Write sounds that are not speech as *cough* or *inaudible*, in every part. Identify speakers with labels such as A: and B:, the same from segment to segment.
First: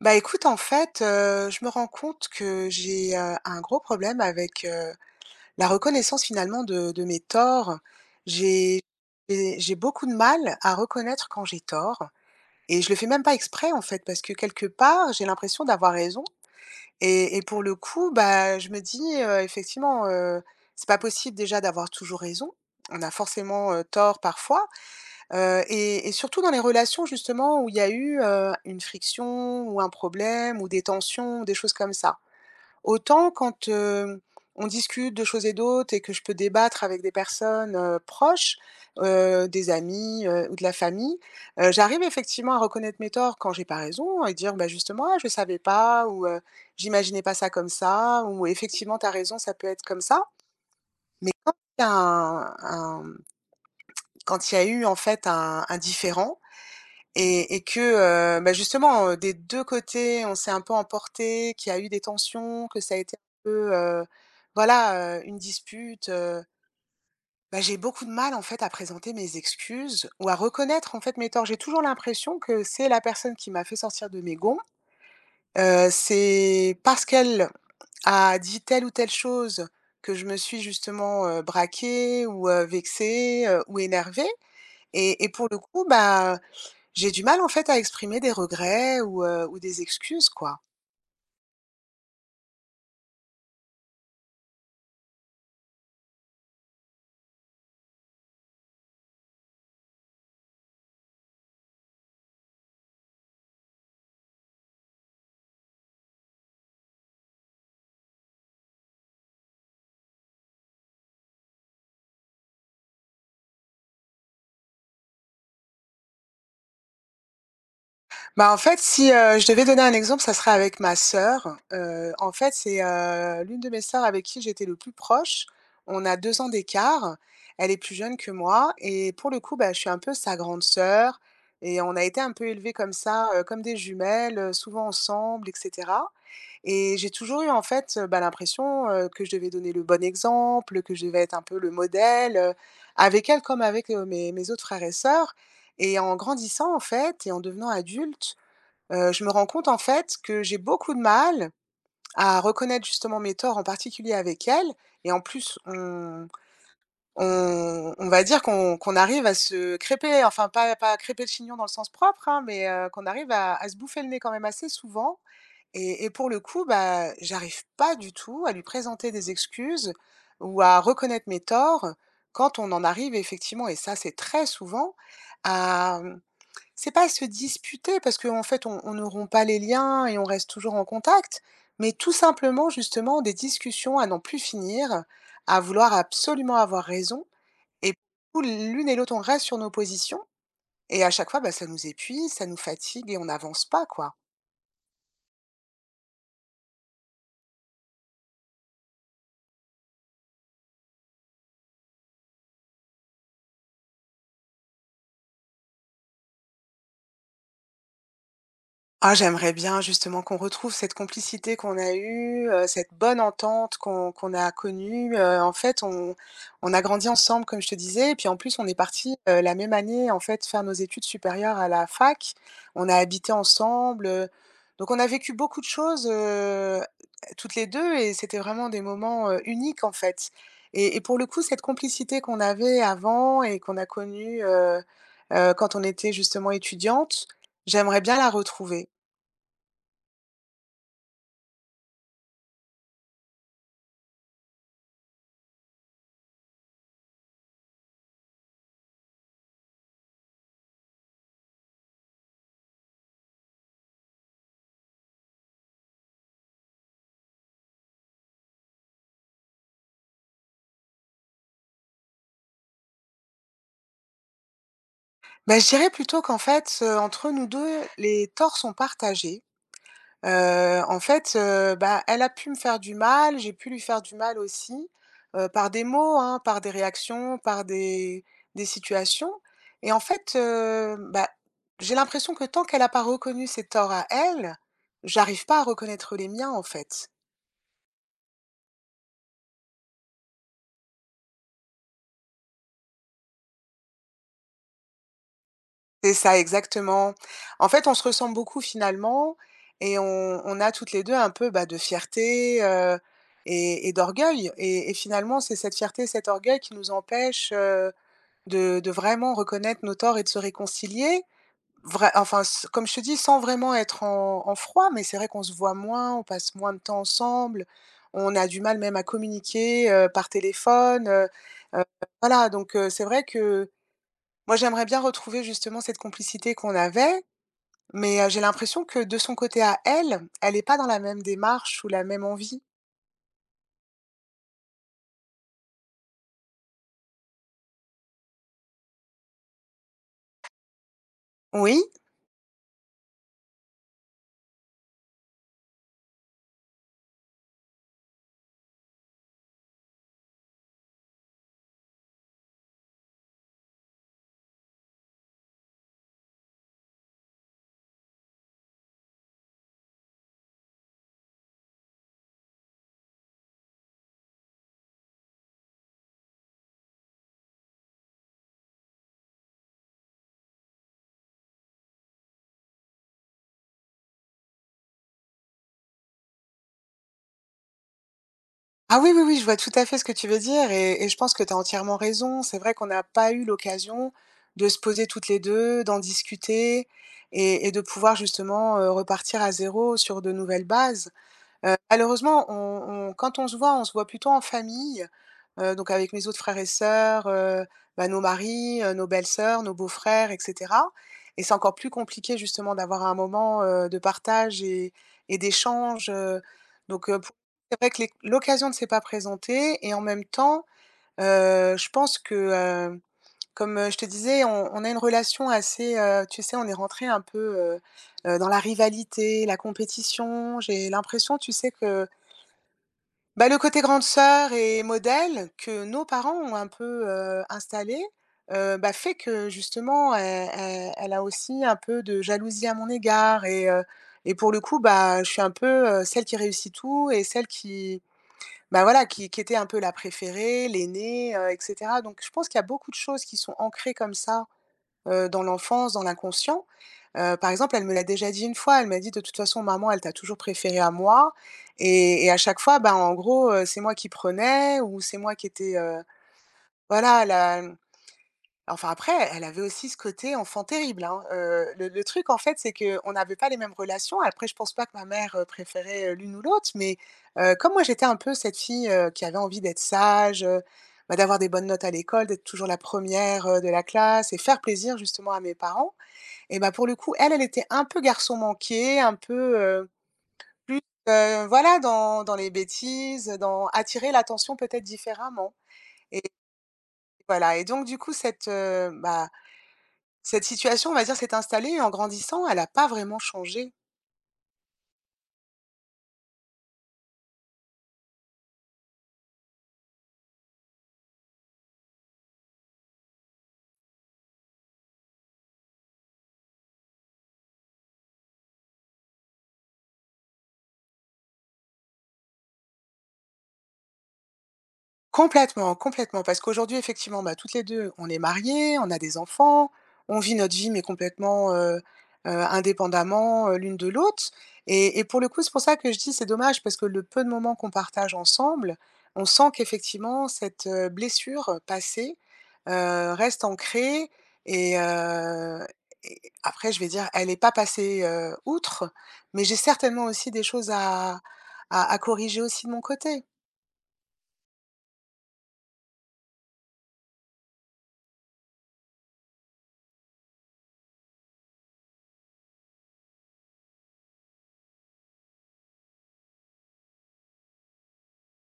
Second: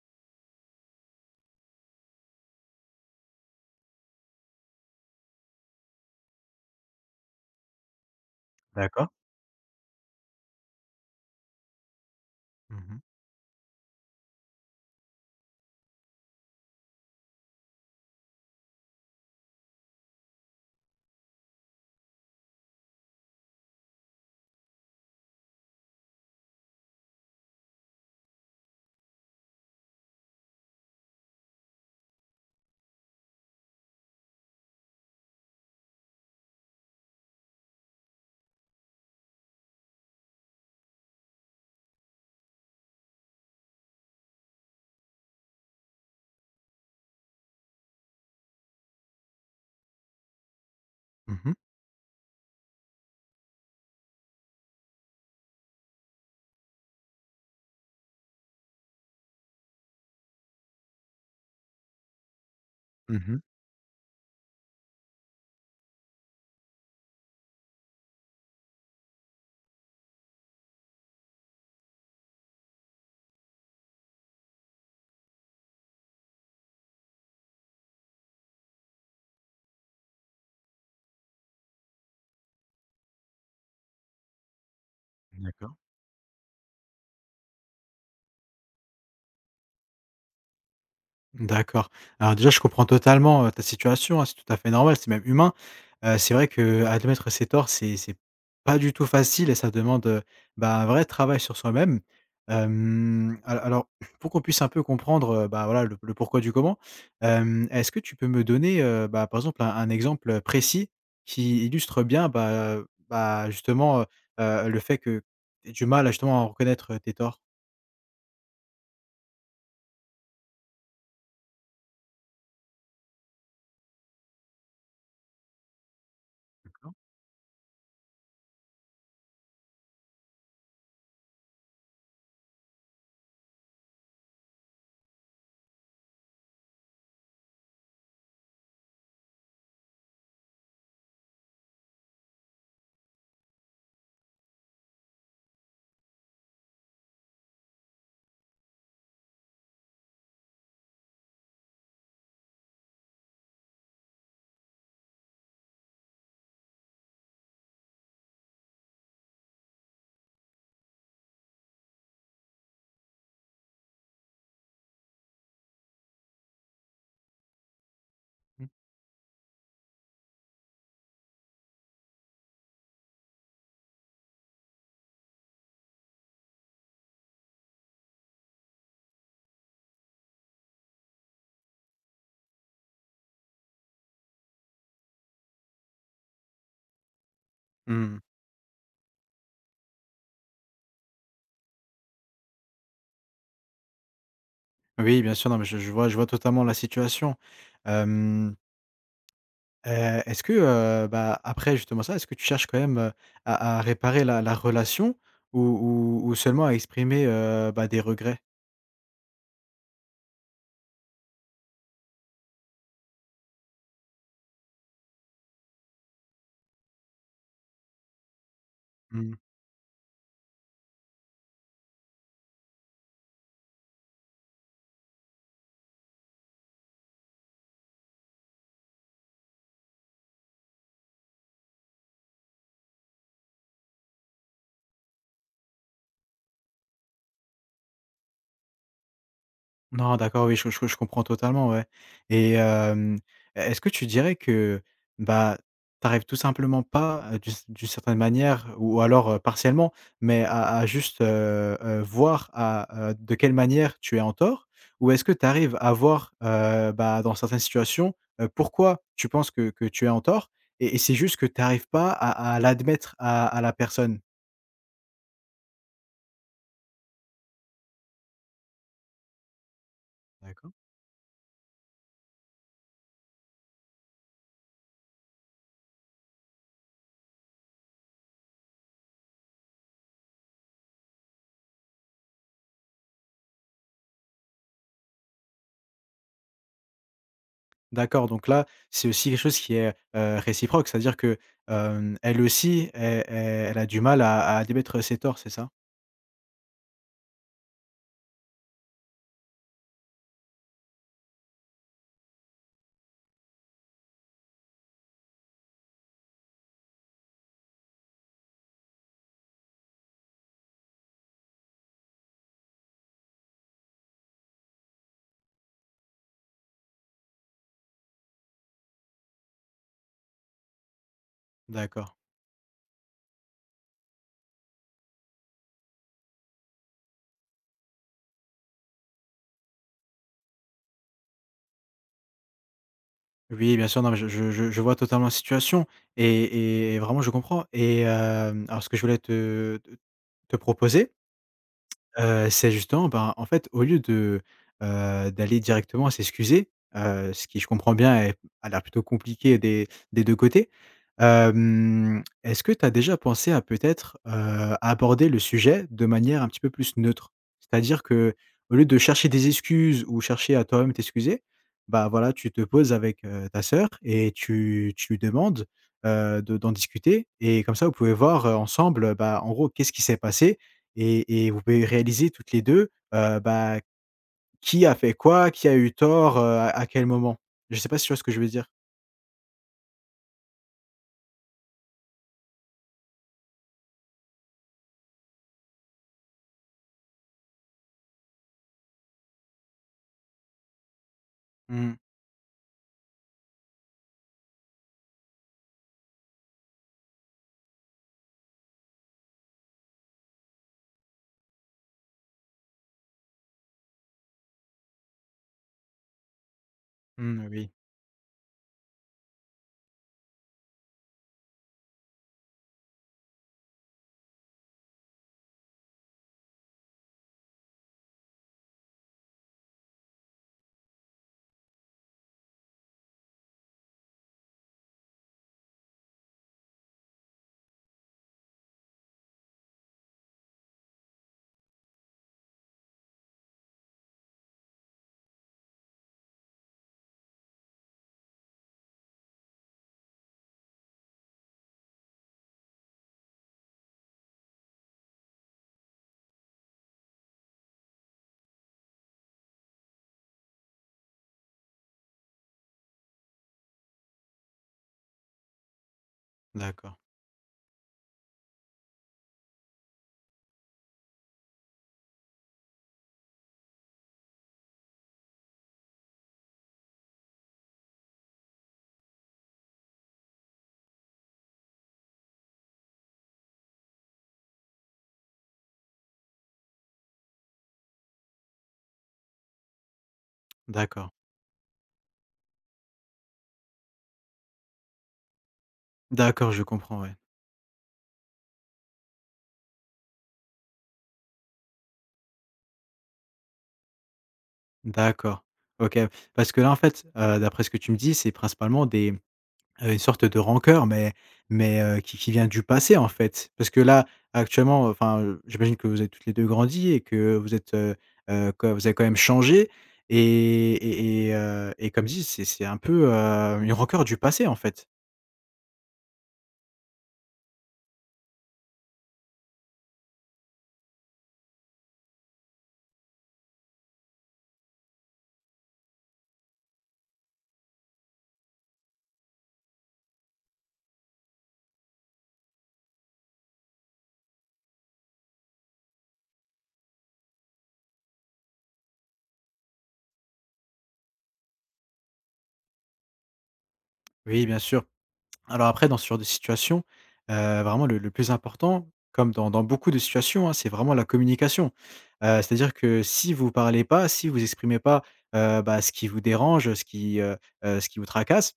A: Bah, écoute, en fait, je me rends compte que j'ai, un gros problème avec, la reconnaissance finalement de mes torts. J'ai
B: D'accord.
A: j'ai beaucoup de mal à reconnaître quand j'ai tort et je
B: Mmh
A: le
B: mh.
A: fais même pas exprès en fait, parce que quelque part, j'ai l'impression d'avoir raison et pour le coup, bah, je me dis, effectivement, c'est pas possible déjà d'avoir toujours raison. On a forcément, tort parfois. Et surtout dans les relations justement où il y a eu, une friction ou un problème ou des tensions, des choses comme ça. Autant quand, on discute de choses et d'autres et que je peux débattre avec des personnes, proches, des amis, ou de la famille, j'arrive effectivement à reconnaître mes torts quand j'ai pas raison et dire: «Bah, justement, ah, je savais pas» ou, «J'imaginais pas ça comme ça» ou «Effectivement, t'as raison, ça peut être comme ça». Mais quand
B: Mmh.
A: il y a un un quand il y a eu en fait un différend, et que, bah, justement, des 2 côtés, on s'est un peu emporté, qu'il y a eu des tensions, que ça a été un
B: Mmh.
A: peu, voilà, une dispute, bah, j'ai beaucoup de mal, en fait, à présenter mes excuses ou à reconnaître, en fait, mes torts. J'ai toujours l'impression que c'est la personne qui m'a fait sortir de mes gonds, c'est parce qu'elle a dit telle ou telle chose que je me suis justement, braquée ou, vexée, ou énervée et pour le
B: D'accord.
A: coup, bah, j'ai du mal en fait à exprimer des regrets ou des excuses, quoi.
B: D'accord. Alors déjà, je comprends totalement, ta situation, hein, c'est tout à fait normal, c'est même humain. C'est vrai que admettre ses torts, c'est pas du tout facile et ça demande, bah, un vrai travail sur soi-même. Hem, al alors *clears throat* pour qu'on puisse un peu comprendre, bah, voilà, le pourquoi du comment, est-ce que tu peux me donner, bah, par exemple, un exemple précis qui illustre bien, bah, heu, bah, justement, heu le fait que tu as du mal à justement à reconnaître tes torts?
A: Bah, en fait, si, je devais donner un exemple, ça serait avec ma sœur. En fait, c'est, l'une de mes sœurs avec qui j'étais le plus proche. On a 2 ans
B: D'accord.
A: d'écart. Elle est plus jeune que moi et pour le coup, bah, je suis un peu sa grande sœur et on a été un peu élevés comme ça, comme des jumelles, souvent ensemble et cetera, et j'ai toujours eu en fait, bah, l'impression, que je devais donner le bon exemple, que je devais être un peu le modèle, avec elle comme avec, mes autres frères et sœurs, et en grandissant en fait et en devenant adulte, je me rends compte, en fait, que j'ai beaucoup de mal à reconnaître justement mes torts, en particulier avec elle. Et en plus on va dire qu'on arrive à se crêper, enfin pas crêper le chignon dans le sens propre, hein, mais qu'on arrive à se bouffer le nez quand même assez souvent et pour le coup, bah, j'arrive pas du tout à lui présenter des excuses ou à reconnaître mes torts quand on en arrive effectivement, et ça, c'est très souvent à, c'est pas se disputer parce qu'en fait on ne rompt pas les liens et on reste toujours en contact, mais tout simplement justement des discussions à n'en plus finir, à vouloir absolument avoir raison et
B: Mmh.
A: où l'une et l'autre on reste sur nos positions, et à chaque fois, bah, ça nous épuise, ça nous fatigue et on n'avance pas, quoi.
B: Oui, bien sûr, non, mais je je vois totalement la situation. Hem, heu, Est-ce que, bah, après justement ça, est-ce que tu cherches quand même, à réparer la relation ou seulement à exprimer, bah, des regrets?
A: Ah, j'aimerais bien justement qu'on retrouve cette complicité qu'on a eue, cette bonne entente qu'on a connue, en fait, on a grandi ensemble comme je te disais, et puis en plus on est partis,
B: Mmh.
A: la même année en fait faire nos études supérieures à la fac. On a habité ensemble, donc on a vécu beaucoup de choses, toutes les 2, et c'était vraiment des moments, uniques en fait, et pour le coup cette complicité qu'on avait avant et qu'on a connue, quand on était justement étudiantes, j'aimerais bien la retrouver.
B: Non, d'accord, oui, je je comprends totalement, ouais, et hem, e est-ce que tu dirais que, bah, t'arrives tout simplement pas, d'une certaine manière ou alors, partiellement, mais à juste, voir à, de quelle manière tu es en tort? Ou est-ce que tu arrives à voir, bah, dans certaines situations, pourquoi tu penses que tu es en tort et c'est juste que tu arrives pas à à l'admettre à la personne?
A: Bah, je dirais plutôt qu'en fait, entre nous 2 les torts sont partagés.
B: D'accord.
A: En fait, bah, elle a pu me faire du mal, j'ai pu lui faire du mal aussi, par des mots, hein, par des réactions, par des situations, et en fait, bah, j'ai l'impression que tant qu'elle n'a pas reconnu ses torts à elle, j'arrive pas à reconnaître les miens, en fait.
B: D'accord, donc là, c'est aussi quelque chose qui est, réciproque, c'est-à-dire que, elle aussi, elle a du mal à admettre ses torts, c'est ça?
A: C'est ça, exactement. En fait, on se ressemble beaucoup finalement, et on a toutes les 2 un peu, bah, de fierté, et d'orgueil, et finalement, c'est cette fierté, cet orgueil qui nous empêche, de vraiment reconnaître nos torts et de se réconcilier. Vrai enfin, s comme je te dis, sans vraiment être en froid, mais c'est vrai qu'on se voit moins, on passe moins de temps ensemble, on a du mal même à communiquer, par téléphone, heu,
B: D'accord.
A: voilà, donc c'est vrai que moi, j'aimerais bien retrouver justement cette complicité qu'on avait, mais j'ai l'impression que de son côté à elle, elle n'est pas dans la même démarche ou la même envie.
B: Oui, bien sûr, non, mais je je vois totalement la situation et vraiment je comprends, et alors ce que je voulais te proposer,
A: Oui.
B: C'est justement, ben, en fait, au lieu de, d'aller directement s'excuser, ce qui, je comprends bien, est a l'air plutôt compliqué des 2 côtés. Est-ce que tu as déjà pensé à peut-être, aborder le sujet de manière un petit peu plus neutre? C'est-à-dire qu'au lieu de chercher des excuses ou chercher à toi-même t'excuser, bah, voilà, tu te poses avec, ta sœur et tu lui demandes, de d'en discuter, et comme ça, vous pouvez voir, ensemble, bah, en gros, qu'est-ce qui s'est passé? Et vous pouvez réaliser toutes les 2, bah, qui a fait quoi, qui a eu tort, à quel moment. Je sais pas si tu vois ce que je veux dire?
A: Ah oui, oui, oui, je vois tout à fait ce que tu veux dire, et je pense que tu as entièrement raison. C'est vrai qu'on n'a pas eu l'occasion de se poser toutes les 2, d'en discuter et de pouvoir justement, repartir à zéro sur de nouvelles bases. Heu,
B: Mmh.
A: malheureusement, on quand on se voit plutôt en famille. Donc avec mes autres frères et sœurs, bah, nos maris, nos belles-sœurs, nos beaux-frères et cetera, et c'est encore plus compliqué justement d'avoir un moment, de partage et d'échange, donc pou
B: Mmh, oui.
A: c'est vrai que l'occasion ne s'est pas présentée, et en même temps, je pense que, comme, je te disais, on a une relation assez, tu sais, on est rentré un peu, dans la rivalité, la compétition. J'ai l'impression, tu sais, que bah, le côté grande sœur et modèle que nos parents ont un peu, installé, bah, fait que justement, elle a aussi un peu de jalousie à mon égard, et pour le coup, bah, je suis un peu, celle qui réussit tout et celle qui, bah, voilà, qui était un peu la préférée, l'aînée, et cetera, donc je pense qu'il y a beaucoup de choses qui sont ancrées comme ça, dans l'enfance, dans l'inconscient. Par exemple, elle me l'a déjà dit une fois, elle m'a dit: «De toute façon, maman, elle t'a toujours préféré à moi», et à chaque fois, ben, en gros, c'est moi qui prenais ou c'est moi qui étais,
B: D'accord,
A: voilà, la enfin après, elle avait aussi ce côté enfant terrible, hein. Le truc, en fait, c'est qu'on n'avait pas les mêmes relations. Après, je pense pas que ma mère, préférait, l'une ou l'autre, mais comme moi, j'étais un peu cette fille, qui avait envie d'être sage, bah, d'avoir des bonnes notes à l'école, d'être toujours la première re de la classe et faire plaisir justement à mes parents, et bah, pour le coup, elle, elle était un peu garçon manqué, un peu, plus,
B: d'accord.
A: voilà, dans les bêtises, dans attirer l'attention peut-être différemment, et
B: D'accord, je comprends, ouais.
A: voilà, et donc du coup, cette, bah, cette situation, on va dire, s'est installée, et en grandissant, elle n'a pas vraiment changé.
B: D'accord. OK. Parce que là, en fait, d'après ce que tu me dis, c'est principalement des une sorte de rancœur, mais qui vient du passé, en fait. Parce que là, actuellement, enfin, j'imagine que vous avez toutes les 2 grandi et que vous êtes, que vous avez quand même changé, et comme dit, c'est un peu, une rancœur du passé, en fait.
A: Complètement, complètement, parce qu'aujourd'hui, effectivement, bah, toutes les 2, on est mariées, on a des enfants, on vit notre vie, mais complètement, indépendamment, l'une de l'autre, et pour le coup, c'est pour ça que je dis: «C'est dommage», parce que le peu de moments qu'on partage ensemble, on sent qu'effectivement cette, blessure passée, reste ancrée, et heu et après je vais dire: «Elle n'est pas passée, outre», mais j'ai certainement aussi des choses à à corriger aussi de mon côté.
B: Oui, bien sûr. Alors après, dans ce genre de situation, vraiment le plus important, comme dans dans beaucoup de situations, hein, c'est vraiment la communication. C'est-à-dire que si vous parlez pas, si vous exprimez pas, bah, ce qui vous dérange, ce qui vous tracasse,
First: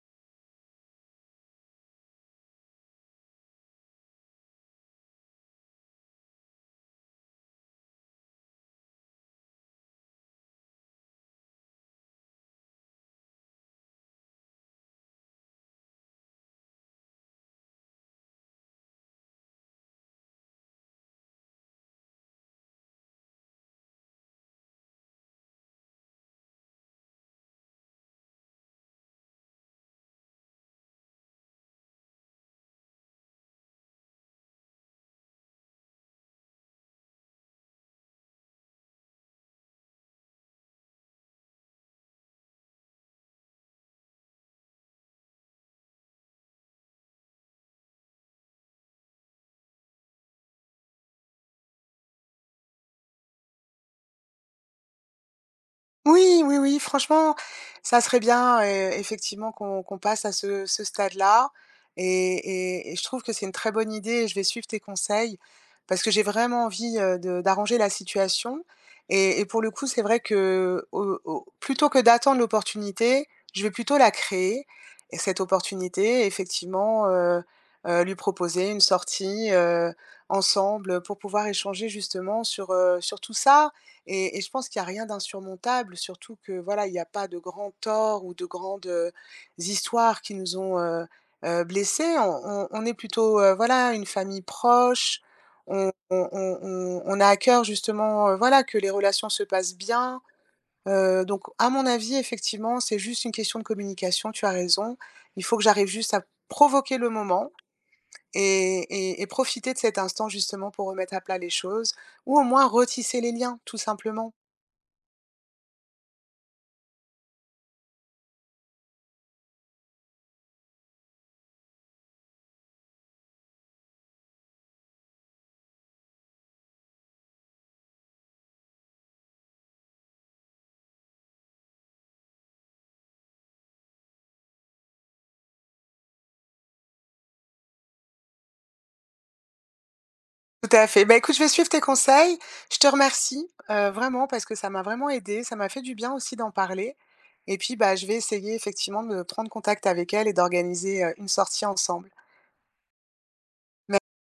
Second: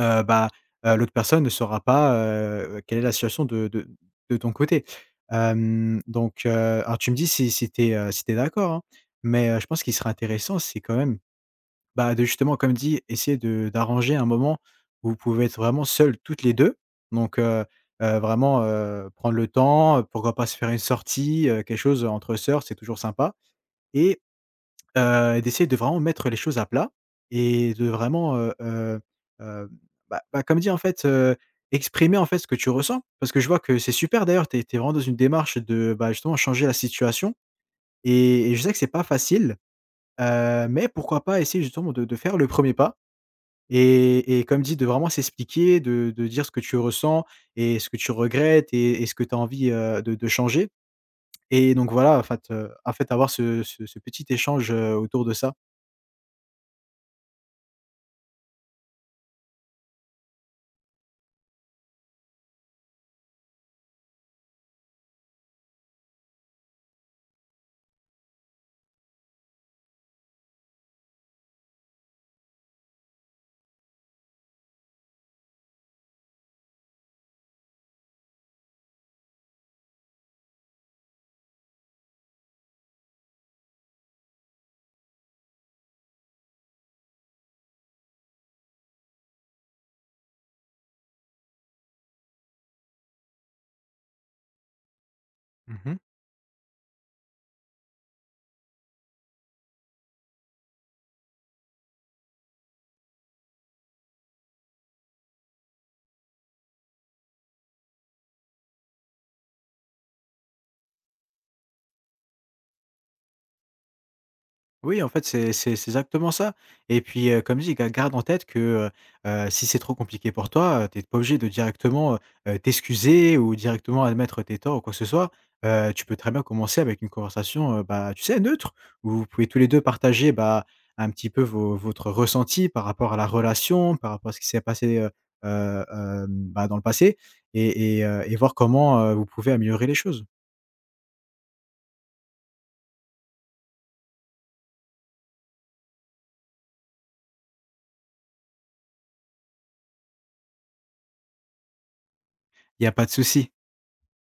B: bah, l'autre personne ne saura pas, quelle est la situation de de ton côté. Hem, donc Alors tu me dis si si tu es, si d'accord, hein, mais je pense qu'il serait intéressant, c'est quand même, bah, de justement, comme dit, essayer de d'arranger un moment où vous pouvez être vraiment seuls toutes les deux. Donc heu, Vraiment, prendre le temps, pourquoi pas se faire une sortie, quelque chose entre sœurs, c'est toujours sympa, et d'essayer de vraiment mettre les choses à plat et de vraiment, heu, comme dit, en fait, exprimer, en fait, ce que tu ressens. Parce que je vois que c'est super d'ailleurs, tu es vraiment dans une démarche de, bah, justement changer la situation, et je sais que c'est pas facile, mais pourquoi pas essayer justement de faire le premier pas et et comme dit, de vraiment s'expliquer, de dire ce que tu ressens et ce que tu regrettes et ce que tu as envie, de changer. Et donc voilà, en fait, avoir ce ce petit échange, autour de ça.
A: Oui, oui, oui, franchement, ça serait bien, effectivement qu'on passe à ce stade-là, et je trouve que c'est une très bonne idée, et je vais suivre tes conseils, parce que j'ai vraiment envie, de d'arranger la situation, et pour le coup, c'est vrai que, au au plutôt que d'attendre l'opportunité, je vais plutôt la créer, et cette opportunité, effectivement, lui proposer une sortie, ensemble, pour pouvoir échanger justement sur, sur tout ça, et je pense qu'il y a rien d'insurmontable, surtout que, voilà, il n'y a pas de grands torts ou de grandes, histoires qui nous ont, blessés. On est plutôt, voilà, une famille proche. On
B: Mmh.
A: on on on on a à cœur justement, voilà, que les relations se passent bien. Donc à mon avis, effectivement, c'est juste une question de communication, tu as raison. Il faut que j'arrive juste à provoquer le moment, et profiter de cet instant justement pour remettre à plat les choses, ou au moins retisser les liens, tout simplement.
B: Oui, en fait, c'est c'est exactement ça, et puis, comme je dis, ga garde en tête que, si c'est trop compliqué pour toi, tu es pas obligé de directement, t'excuser ou directement admettre tes torts ou quoi que ce soit. Tu peux très bien commencer avec une conversation, bah, tu sais, neutre, où vous pouvez tous les 2 partager, bah, un petit peu vos votre ressenti par rapport à la relation, par rapport à ce qui s'est passé, bah, dans le passé, et voir comment, vous pouvez améliorer les choses.
A: Tout à fait. Bah, écoute, je vais suivre tes conseils. Je te remercie, vraiment, parce que ça m'a vraiment aidée, ça m'a fait du bien aussi d'en parler, et puis, bah, je vais essayer effectivement de prendre contact avec elle et d'organiser, une sortie ensemble.
B: Il y a pas de souci.